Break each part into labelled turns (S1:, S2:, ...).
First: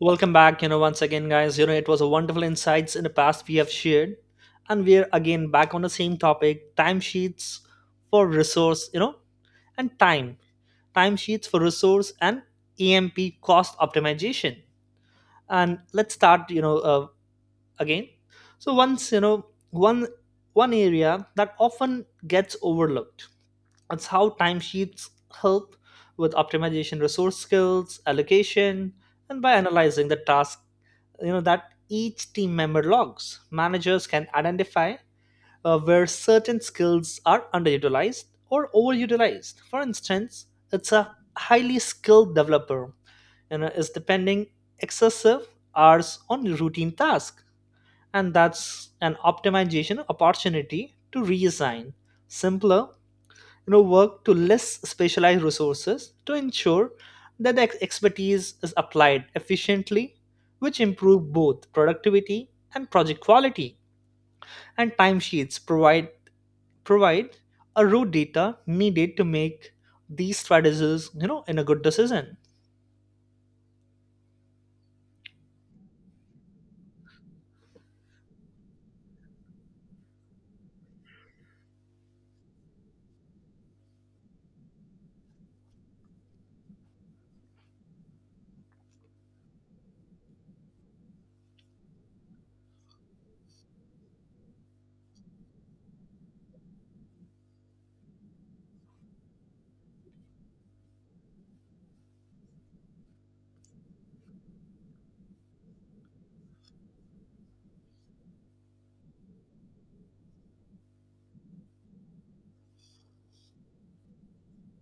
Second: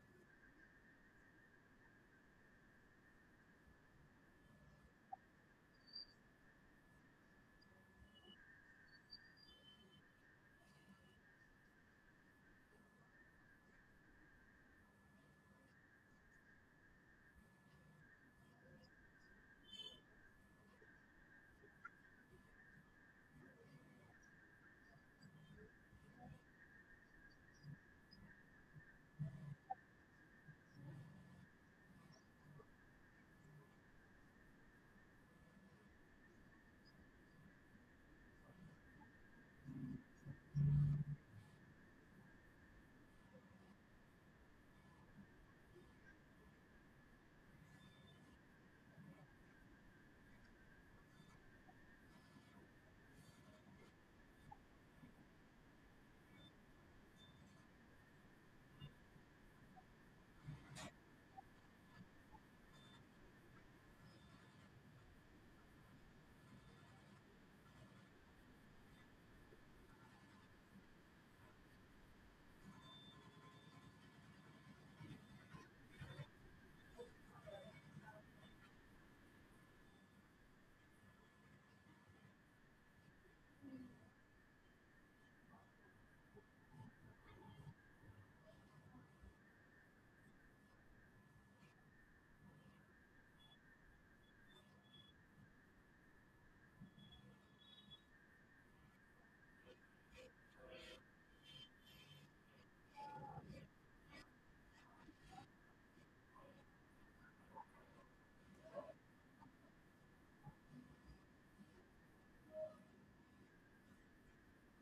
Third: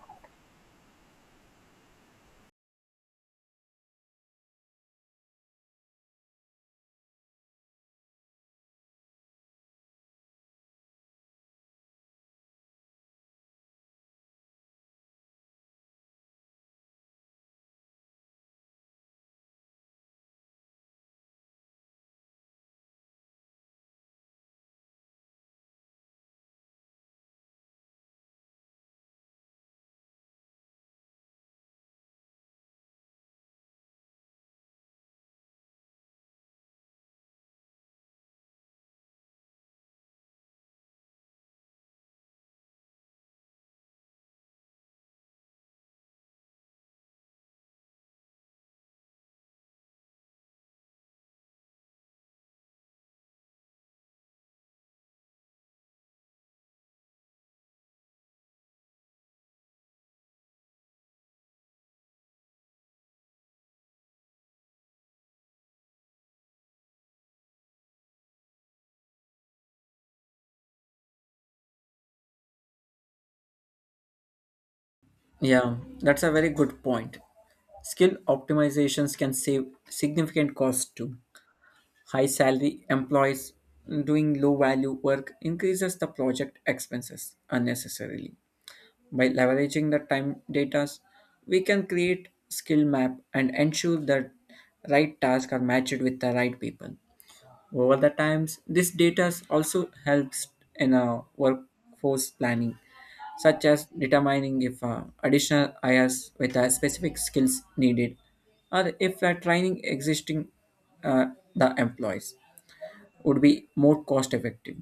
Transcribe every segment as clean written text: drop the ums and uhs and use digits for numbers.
S1: Welcome back, once again, guys. It was a wonderful insights in the past we have shared, and we're again back on the same topic: timesheets for resource, and timesheets for resource and EMP cost optimization. And let's start, again. So once you know one one area that often gets overlooked, it's how timesheets help with optimization, resource skills, allocation, and by analyzing the task, you know that each team member logs. Managers can identify where certain skills are underutilized or overutilized. For instance, it's a highly skilled developer, is depending excessive hours on routine tasks, and that's an optimization opportunity to reassign simpler work to less specialized resources to ensure that the expertise is applied efficiently, which improve both productivity and project quality. And timesheets provide a root data needed to make these strategies in a good decision.
S2: Yeah, that's a very good point. Skill optimizations can save significant costs too. High salary employees doing low value work increases the project expenses unnecessarily. By leveraging the time data, we can create skill map and ensure that right tasks are matched with the right people. Over the times, this data also helps in a workforce planning, such as determining if additional hires with specific skills needed, or if training existing uh, the employees would be more cost effective.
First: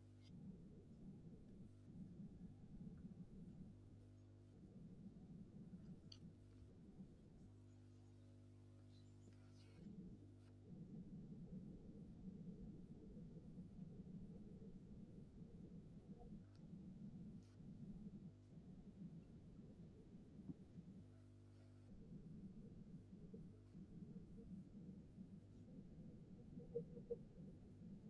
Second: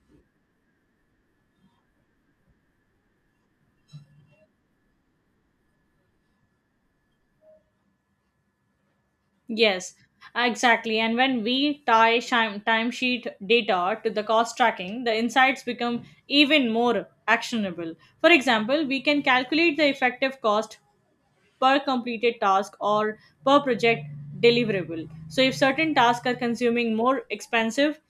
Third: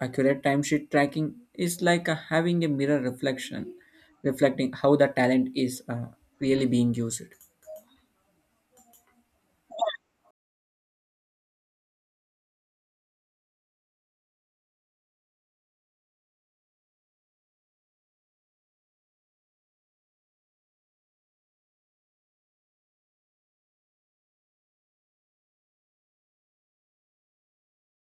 S2: Accurate timesheet tracking is like having a mirror reflection, reflecting how the talent is really being used.
S3: Yes, exactly. And when we tie timesheet data to the cost tracking, the insights become even more actionable. For example, we can calculate the effective cost per completed task or per project deliverable. So, if certain tasks are consuming more expensive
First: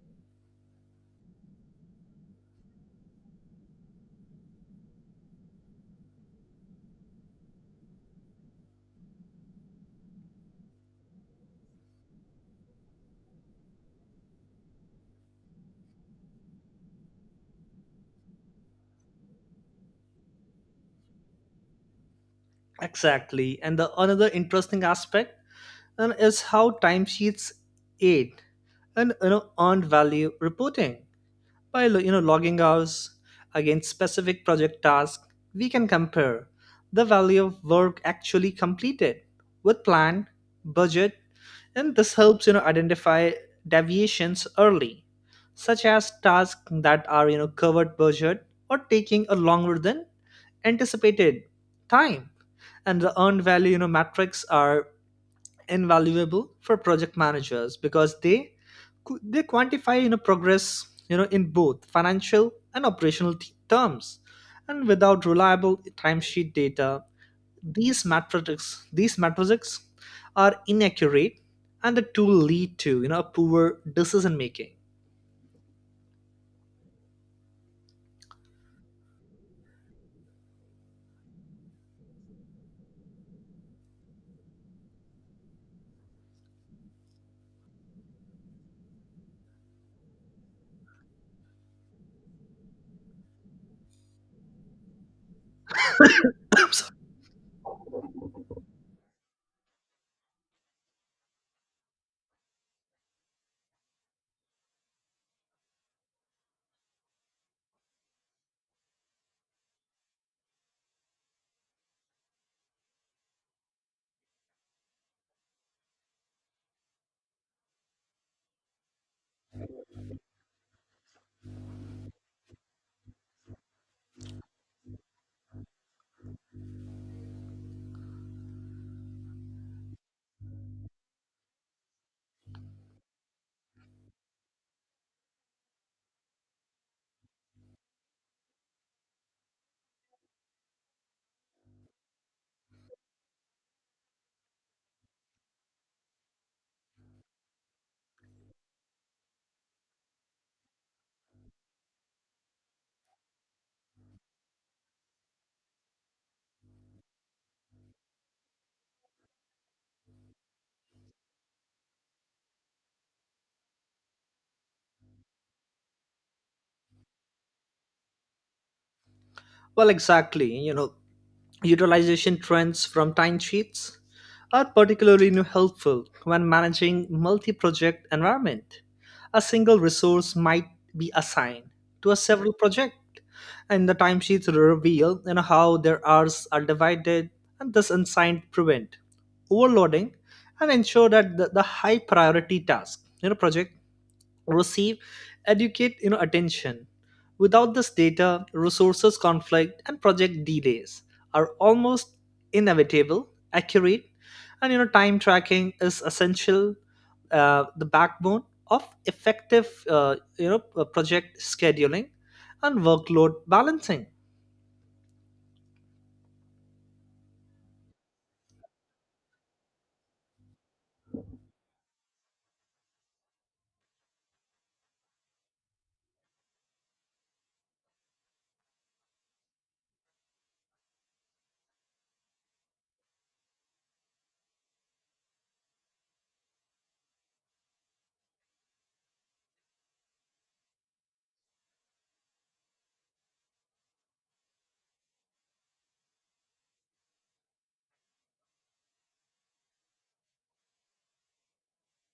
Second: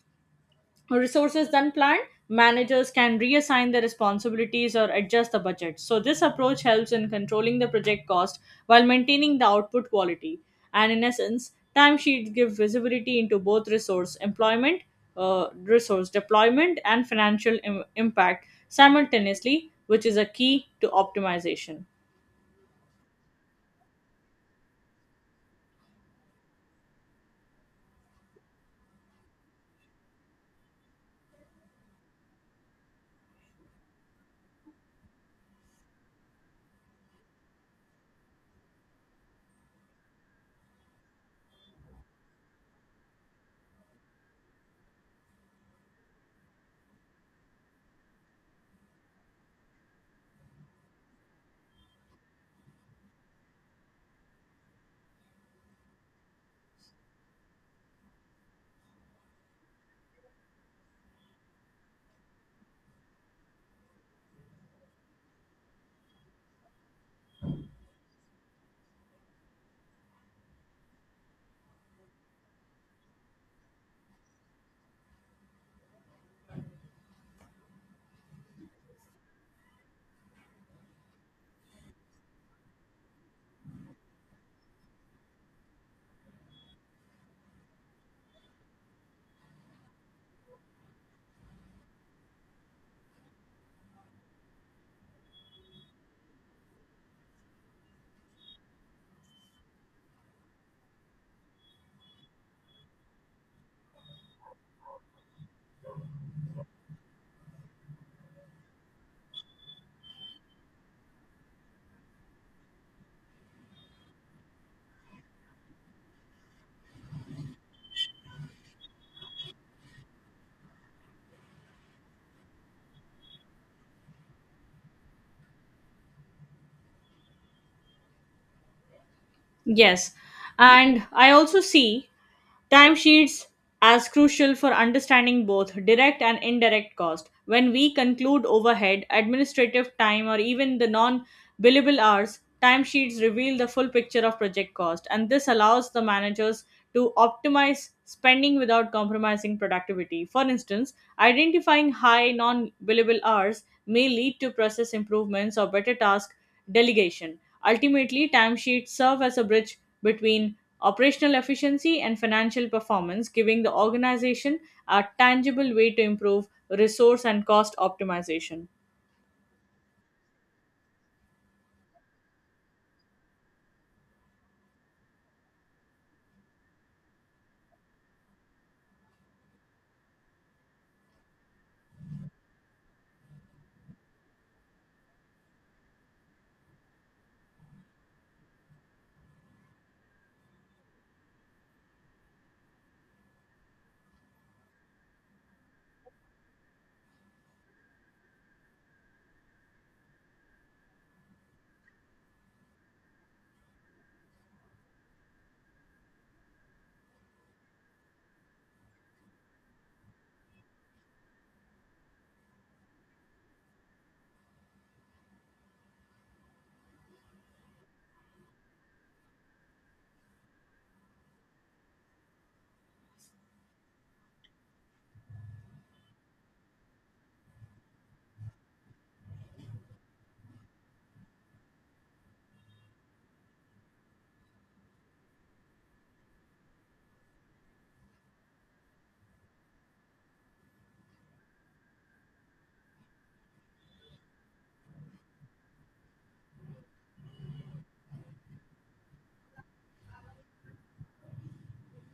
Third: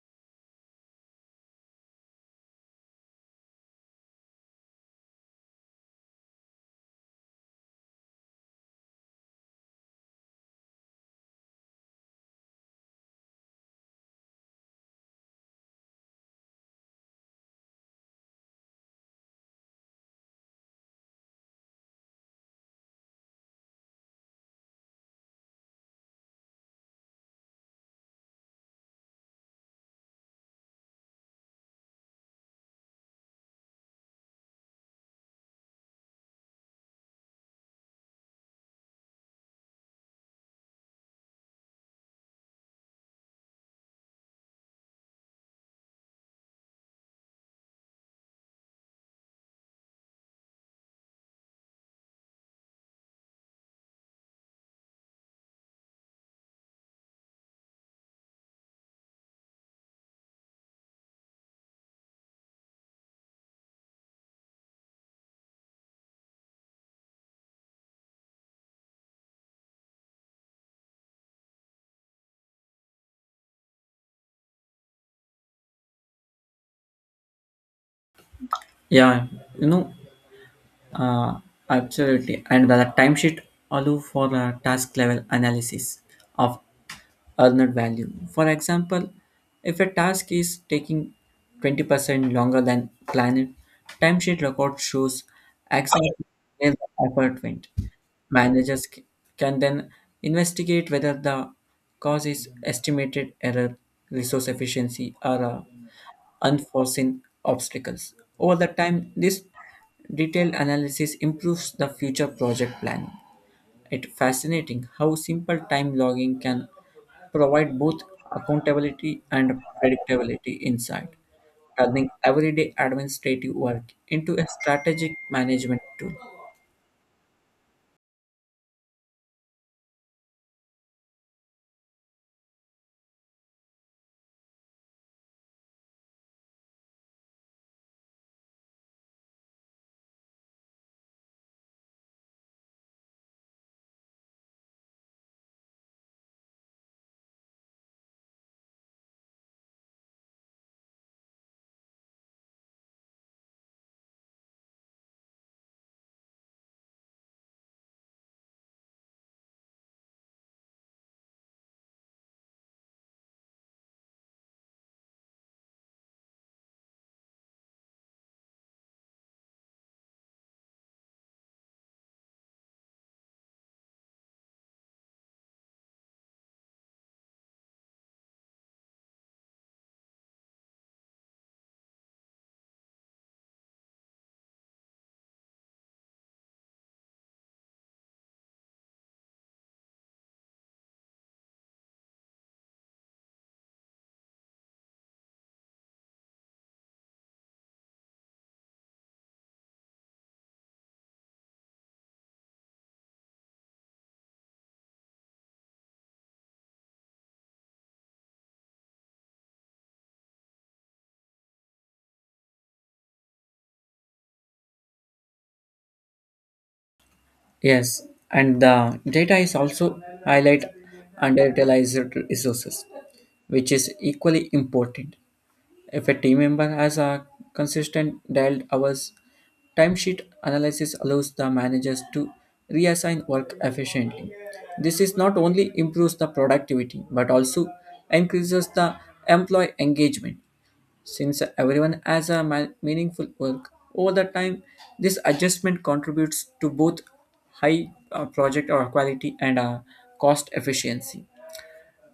S3: resources than planned, managers can reassign the responsibilities or adjust the budget. So, this approach helps in controlling the project cost while maintaining the output quality. And in essence, timesheets give visibility into both resource employment, resource deployment, and financial impact simultaneously, which is a key to optimization.
S1: Exactly, and the another interesting aspect and is how timesheets aid and, earned value reporting. By logging hours against specific project tasks, we can compare the value of work actually completed with plan, budget, and this helps identify deviations early, such as tasks that are covered budget or taking a longer than anticipated time. And the earned value metrics are invaluable for project managers because they quantify progress, in both financial and operational terms. And without reliable timesheet data, these metrics are inaccurate, and the tool lead to poor decision making.
S2: Yeah, you know, Uh, absolutely. And the timesheet allow for a task level analysis of earned value. For example, if a task is taking 20% longer than planned, timesheet record shows exactly where the effort went. Managers c- can then investigate whether the cause is estimated error, resource efficiency, or unforeseen obstacles. Over the time, this detailed analysis improves the future project planning. It's fascinating how simple time logging can provide both accountability and predictability insight, turning everyday administrative work into a strategic management tool.
S3: Yes. And I also see timesheets as crucial for understanding both direct and indirect cost. When we conclude overhead, administrative time, or even the non billable hours, timesheets reveal the full picture of project cost, and this allows the managers to optimize spending without compromising productivity. For instance, identifying high non billable hours may lead to process improvements or better task delegation. Ultimately, timesheets serve as a bridge between operational efficiency, and financial performance, giving the organization a tangible way to improve resource and cost optimization.
S1: Well exactly, utilization trends from timesheets are particularly helpful when managing multi-project environment. A single resource might be assigned to a several project, and the timesheets reveal, you know, how their hours are divided, and thus assigned prevent overloading and ensure that the high priority task, project receive educate attention. Without this data, resources conflict and project delays are almost inevitable. Accurate and, time tracking is essential, the backbone of effective, project scheduling and workload balancing.
S2: Yes, and the data is also highlight underutilized resources, which is equally important. If a team member has a consistent dialed hours. Timesheet analysis allows the managers to reassign work efficiently. This is not only improves the productivity but also increases the employee engagement. Since everyone has a meaningful work over the time, this adjustment contributes to both high project or quality and cost efficiency.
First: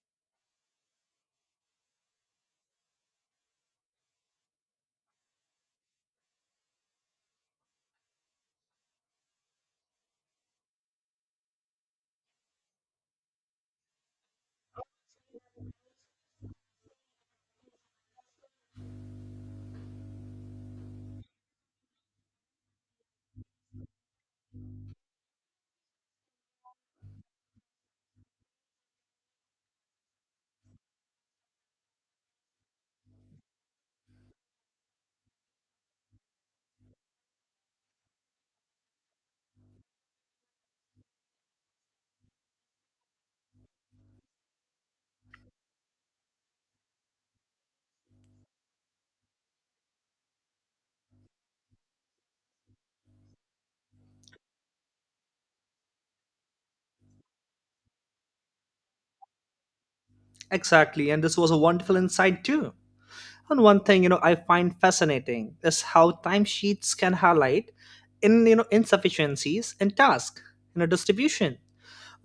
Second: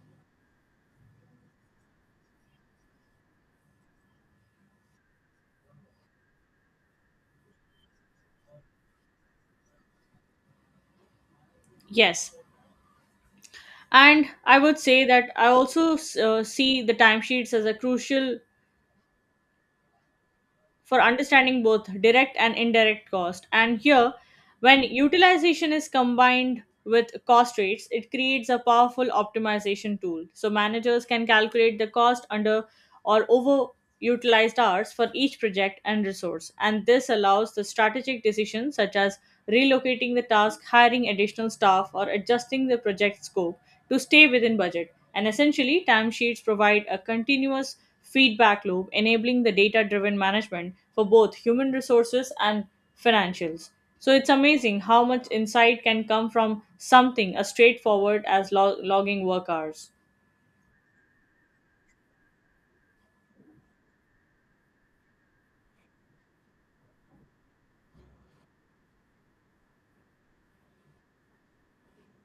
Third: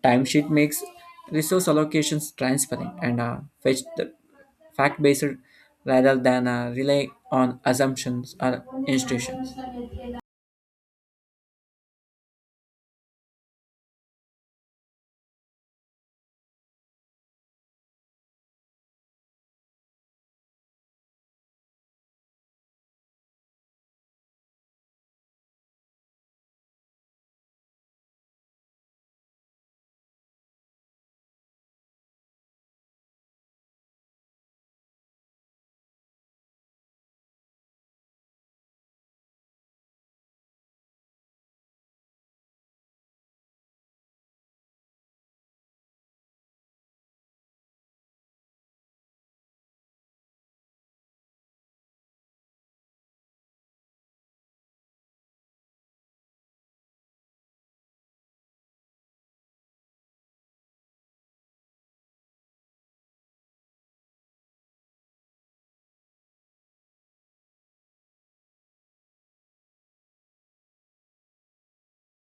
S2: Timesheet makes resource allocations transparent and fetch the fact based rather than rely on assumptions or institutions.
S3: Yes. And I would say that I also see the timesheets as a crucial for understanding both direct and indirect cost. And here, when utilization is combined with cost rates, it creates a powerful optimization tool. So managers can calculate the cost under or overutilized hours for each project and resource. And this allows the strategic decisions such as relocating the task, hiring additional staff, or adjusting the project scope to stay within budget. And essentially, timesheets provide a continuous feedback loop, enabling the data driven management for both human resources and financials. So it's amazing how much insight can come from something as straightforward as logging work hours.
S1: Exactly, and this was a wonderful insight too. And one thing, I find fascinating is how timesheets can highlight in, insufficiencies in task, distribution.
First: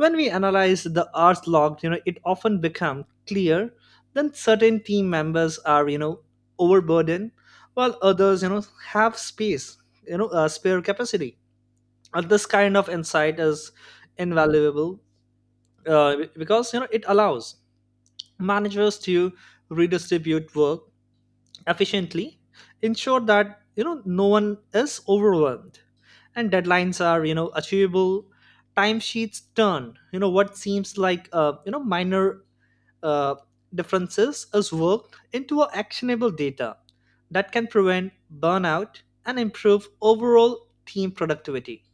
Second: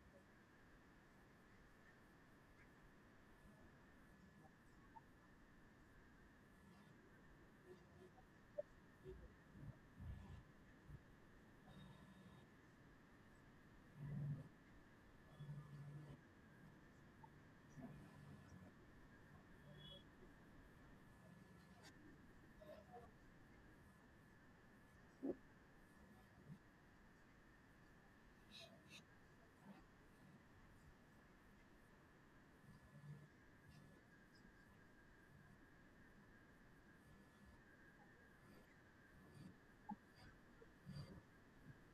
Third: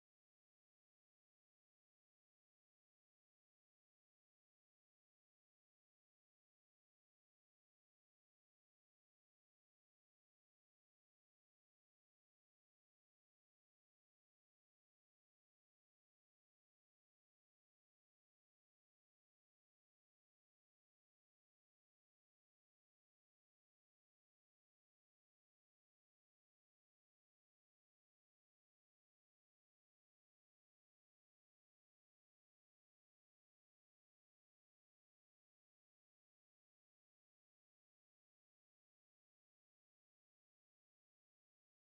S1: When we analyze the hours logged, you know it often becomes clear that certain team members are, overburdened, while others, have space, spare capacity. And this kind of insight is invaluable, because it allows managers to redistribute work efficiently, ensure that, no one is overwhelmed and deadlines are, achievable. Timesheets turn, what seems like, minor uh, differences is worked into a actionable data that can prevent burnout and improve overall team productivity.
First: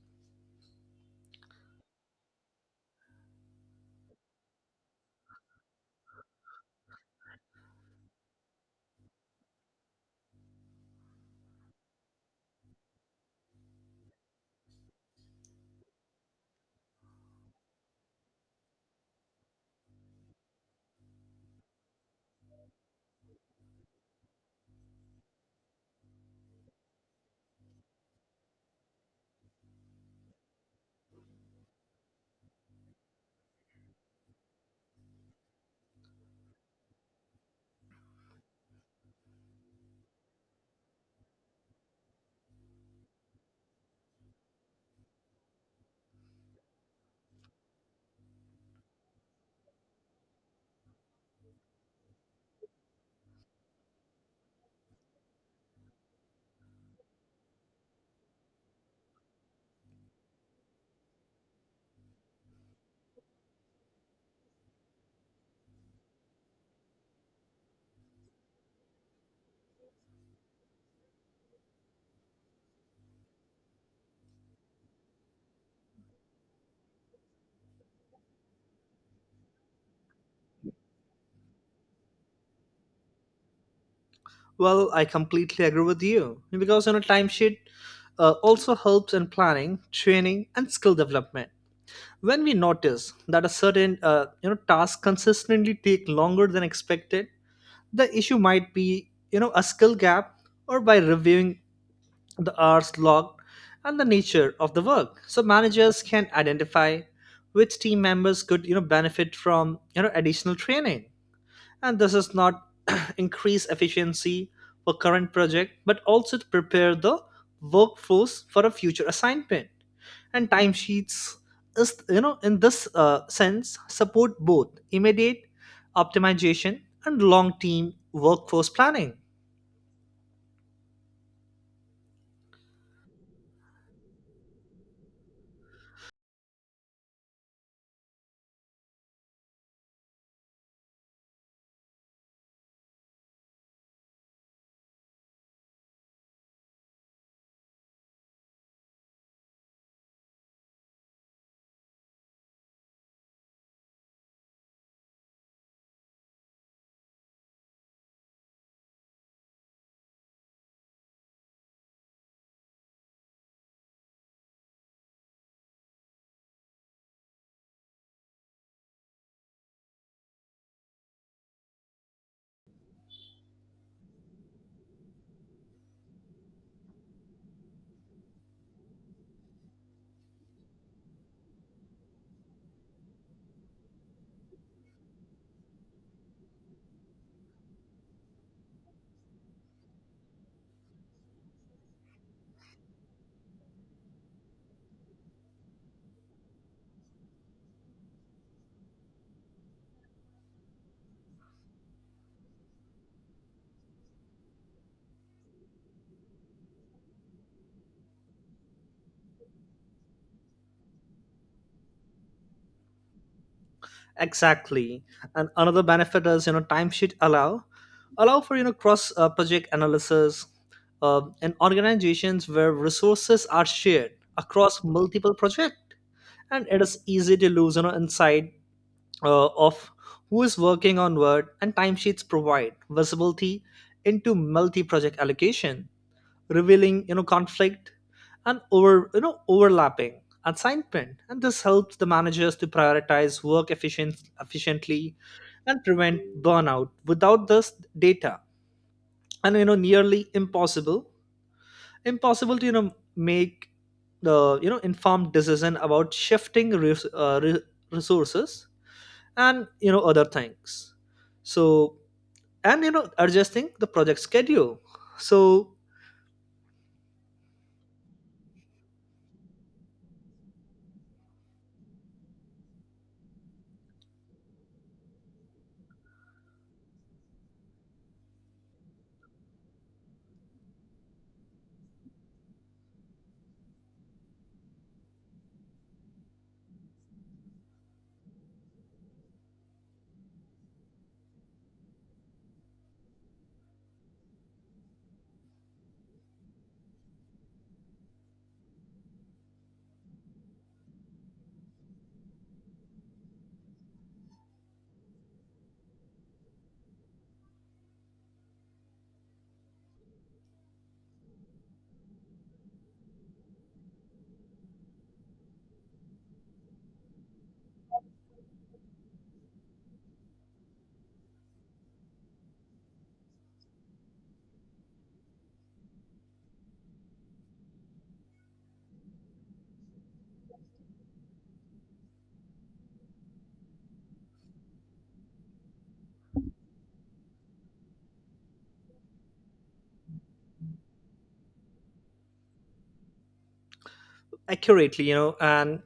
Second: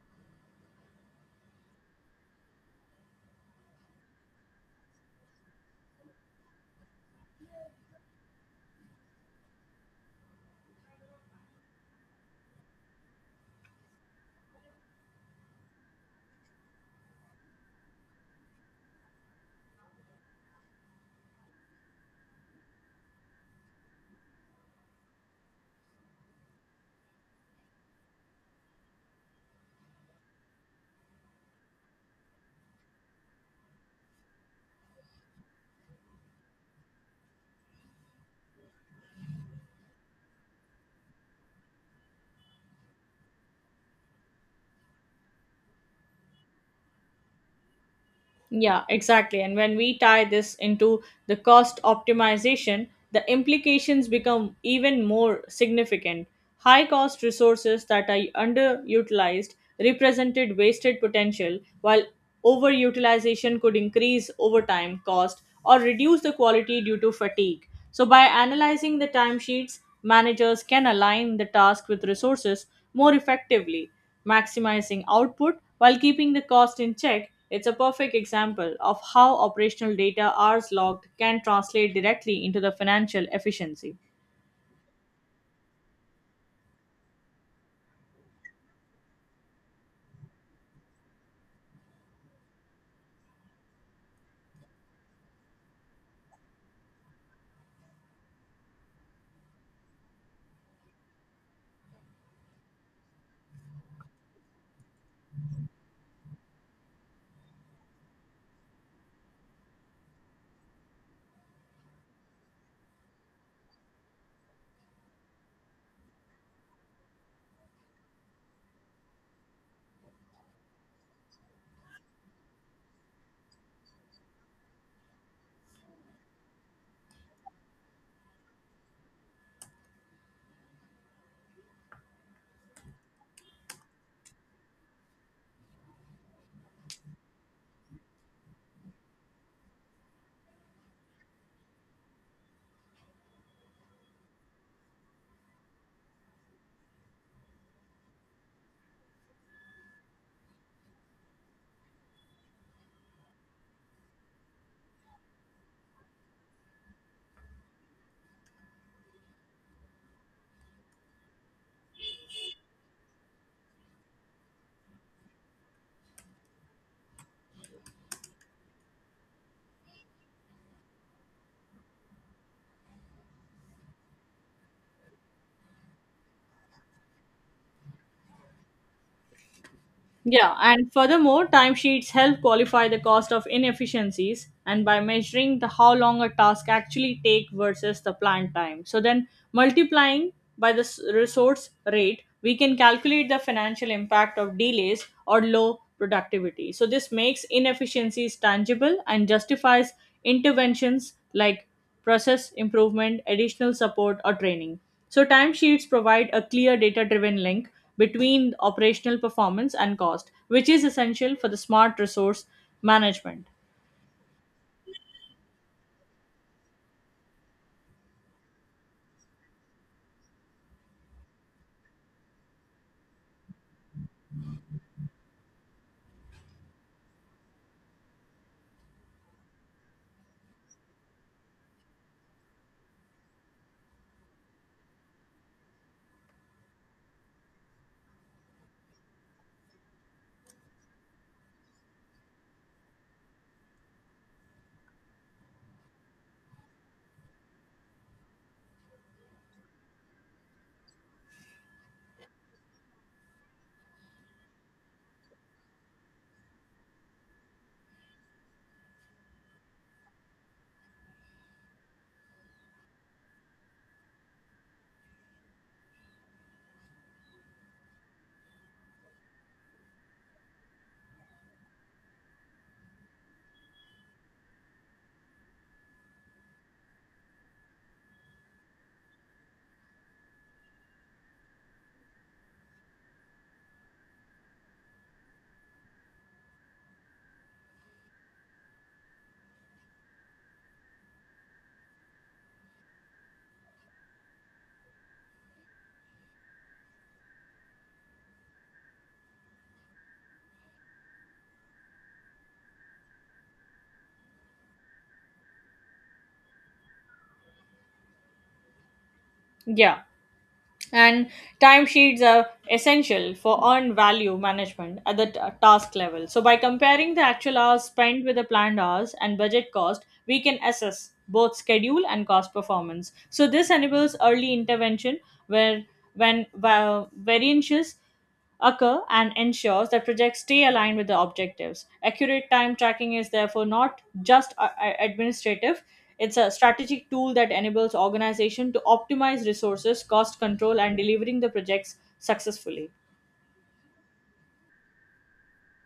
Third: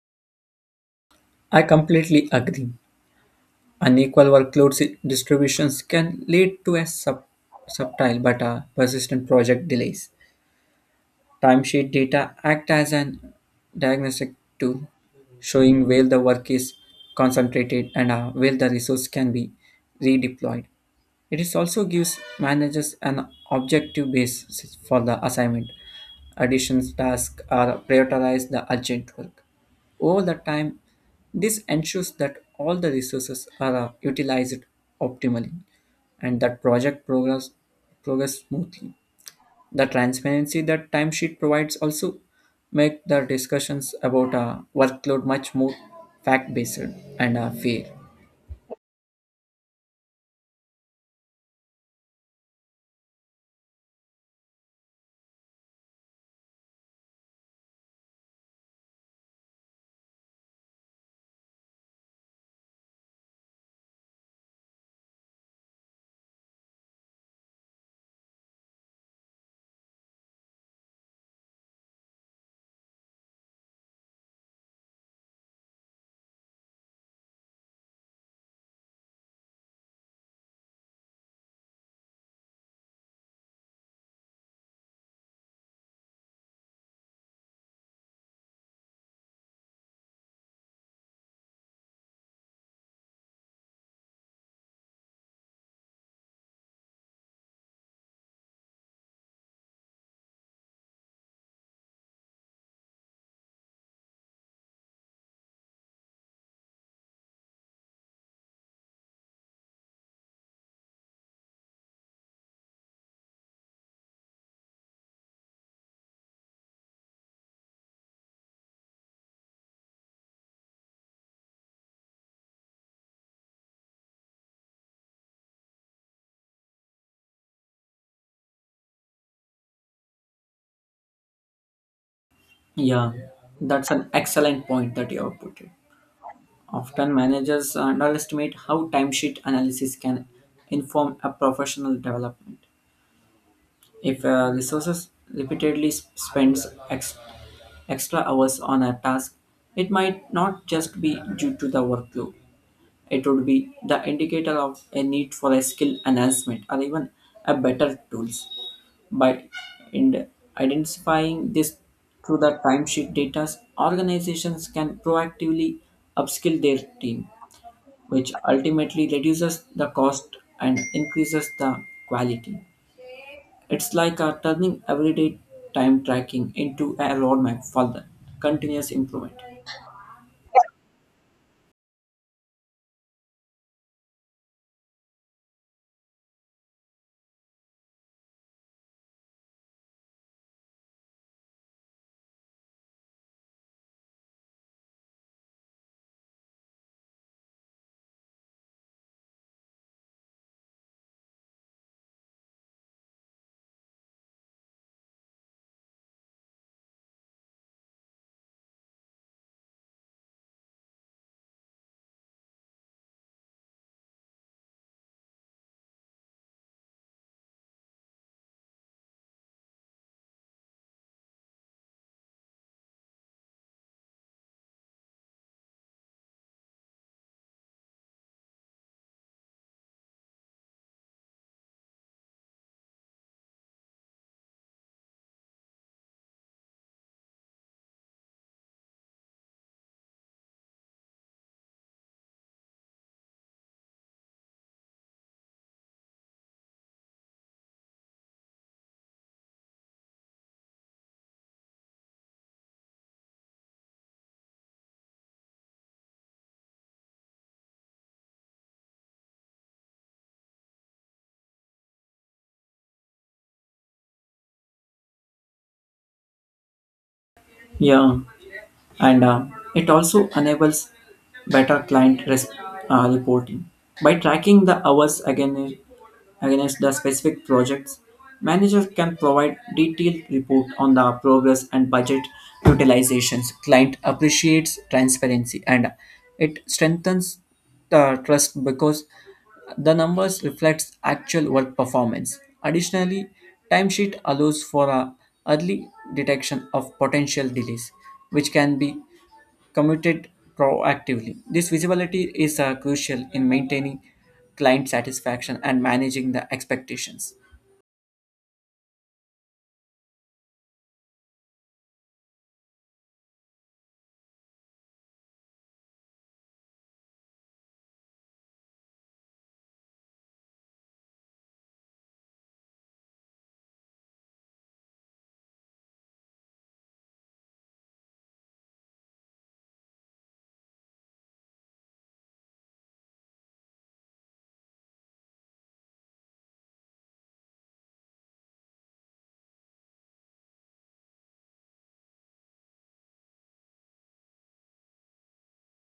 S2: I completely agree. Unequal distributions can lead to a subtle but persistent project delays. Timesheet data act as an diagnostic tool, showing where the work is concentrated and where the resource can be redeployed. It is also gives managers an objective basis for the assignment. Additions tasks are prioritized the urgent work. Over the time, this ensures that all the resources are utilized optimally and that project progress smoothly. The transparency that timesheet provides also make the discussions about workload much more fact-based and fair.
S3: Yeah, exactly. And when we tie this into the cost optimization, the implications become even more significant. High cost resources that are underutilized represented wasted potential, while overutilization could increase overtime cost or reduce the quality due to fatigue. So, by analyzing the timesheets, managers can align the task with resources more effectively maximizing output while keeping the cost in check. It's a perfect example of how operational data hours logged can translate directly into the financial efficiency.
S1: Well, I completely agree with you because, timesheet, also helps in planning training and skill development. When we notice that a certain, task consistently take longer than expected, the issue might be, a skill gap, or by reviewing the hours logged and the nature of the work, so managers can identify which team members could, benefit from, additional training. And this is not increase efficiency for current project, but also to prepare the workforce for a future assignment. And timesheets is, in this, sense support both immediate optimization and long term workforce planning.
S2: Yeah, that's an excellent point that you have put it. Often managers underestimate how timesheet analysis can inform a professional development. If resources repeatedly spends extra hours on a task, it might not just be due to the workload. It would be the indicator of a need for a skill enhancement or even a better tools. By ind- identifying this through the timesheet data, organizations can proactively upskill their team, which ultimately reduces the cost and increases the quality. It's like turning everyday time tracking into a roadmap for the continuous improvement.
S3: Yeah, and furthermore, timesheets help qualify the cost of inefficiencies and by measuring the how long a task actually take versus the planned time. So then multiplying by the resource rate, we can calculate the financial impact of delays or low productivity. So this makes inefficiencies tangible and justifies interventions like process improvement, additional support, or training. So, timesheets provide a clear data driven link between operational performance and cost, which is essential for the smart resource management.
S1: Exactly, and another benefit is, timesheet allow for, cross, project analysis, in organizations where resources are shared across multiple projects, and it is easy to lose, insight, of who is working on what. And timesheets provide visibility into multi-project allocation, revealing, conflict and over, overlapping assignment. And this helps the managers to prioritize work efficiently and prevent burnout. Without this data, and, nearly impossible to, make the, informed decision about shifting resources and, other things, so, and, adjusting the project schedule, so.
S2: Yeah. And it also enables better reporting by tracking the hours again against the specific projects. Manager can provide detailed report on the progress and budget utilizations. Client appreciates transparency and it strengthens the trust because the numbers reflects actual work performance. Additionally, timesheet allows for a early detection of potential delays, which can be committed proactively. This visibility is crucial in maintaining client satisfaction and managing the expectations.
S3: Yeah. And timesheets are essential for earned value management at the task level. So, by comparing the actual hours spent with the planned hours and budget cost, we can assess both schedule and cost performance. So, this enables early intervention where when variances occur and ensures that projects stay aligned with the objectives. Accurate time tracking is therefore not just administrative, it's a strategic tool that enables organization to optimize resources, cost control and delivering the projects successfully.
S1: Accurately, and,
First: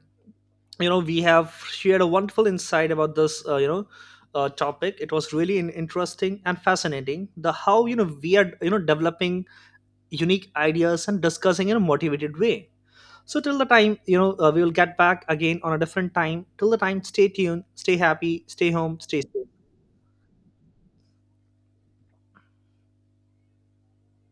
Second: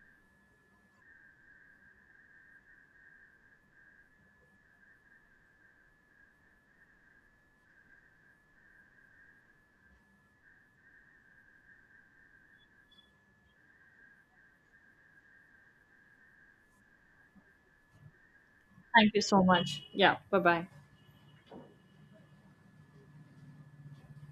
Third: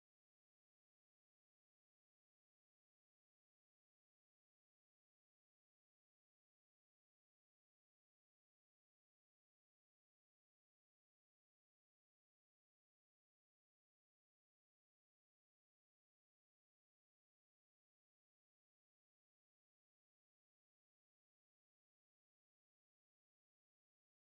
S1: we have shared a wonderful insight about this, topic. It was really interesting and fascinating, the how, we are, developing unique ideas and discussing in a motivated way. So till the time, we will get back again on a different time. Till the time, stay tuned, stay happy, stay home,
S3: Thank
S1: stay
S3: you so
S1: safe.
S3: much. Yeah, bye-bye.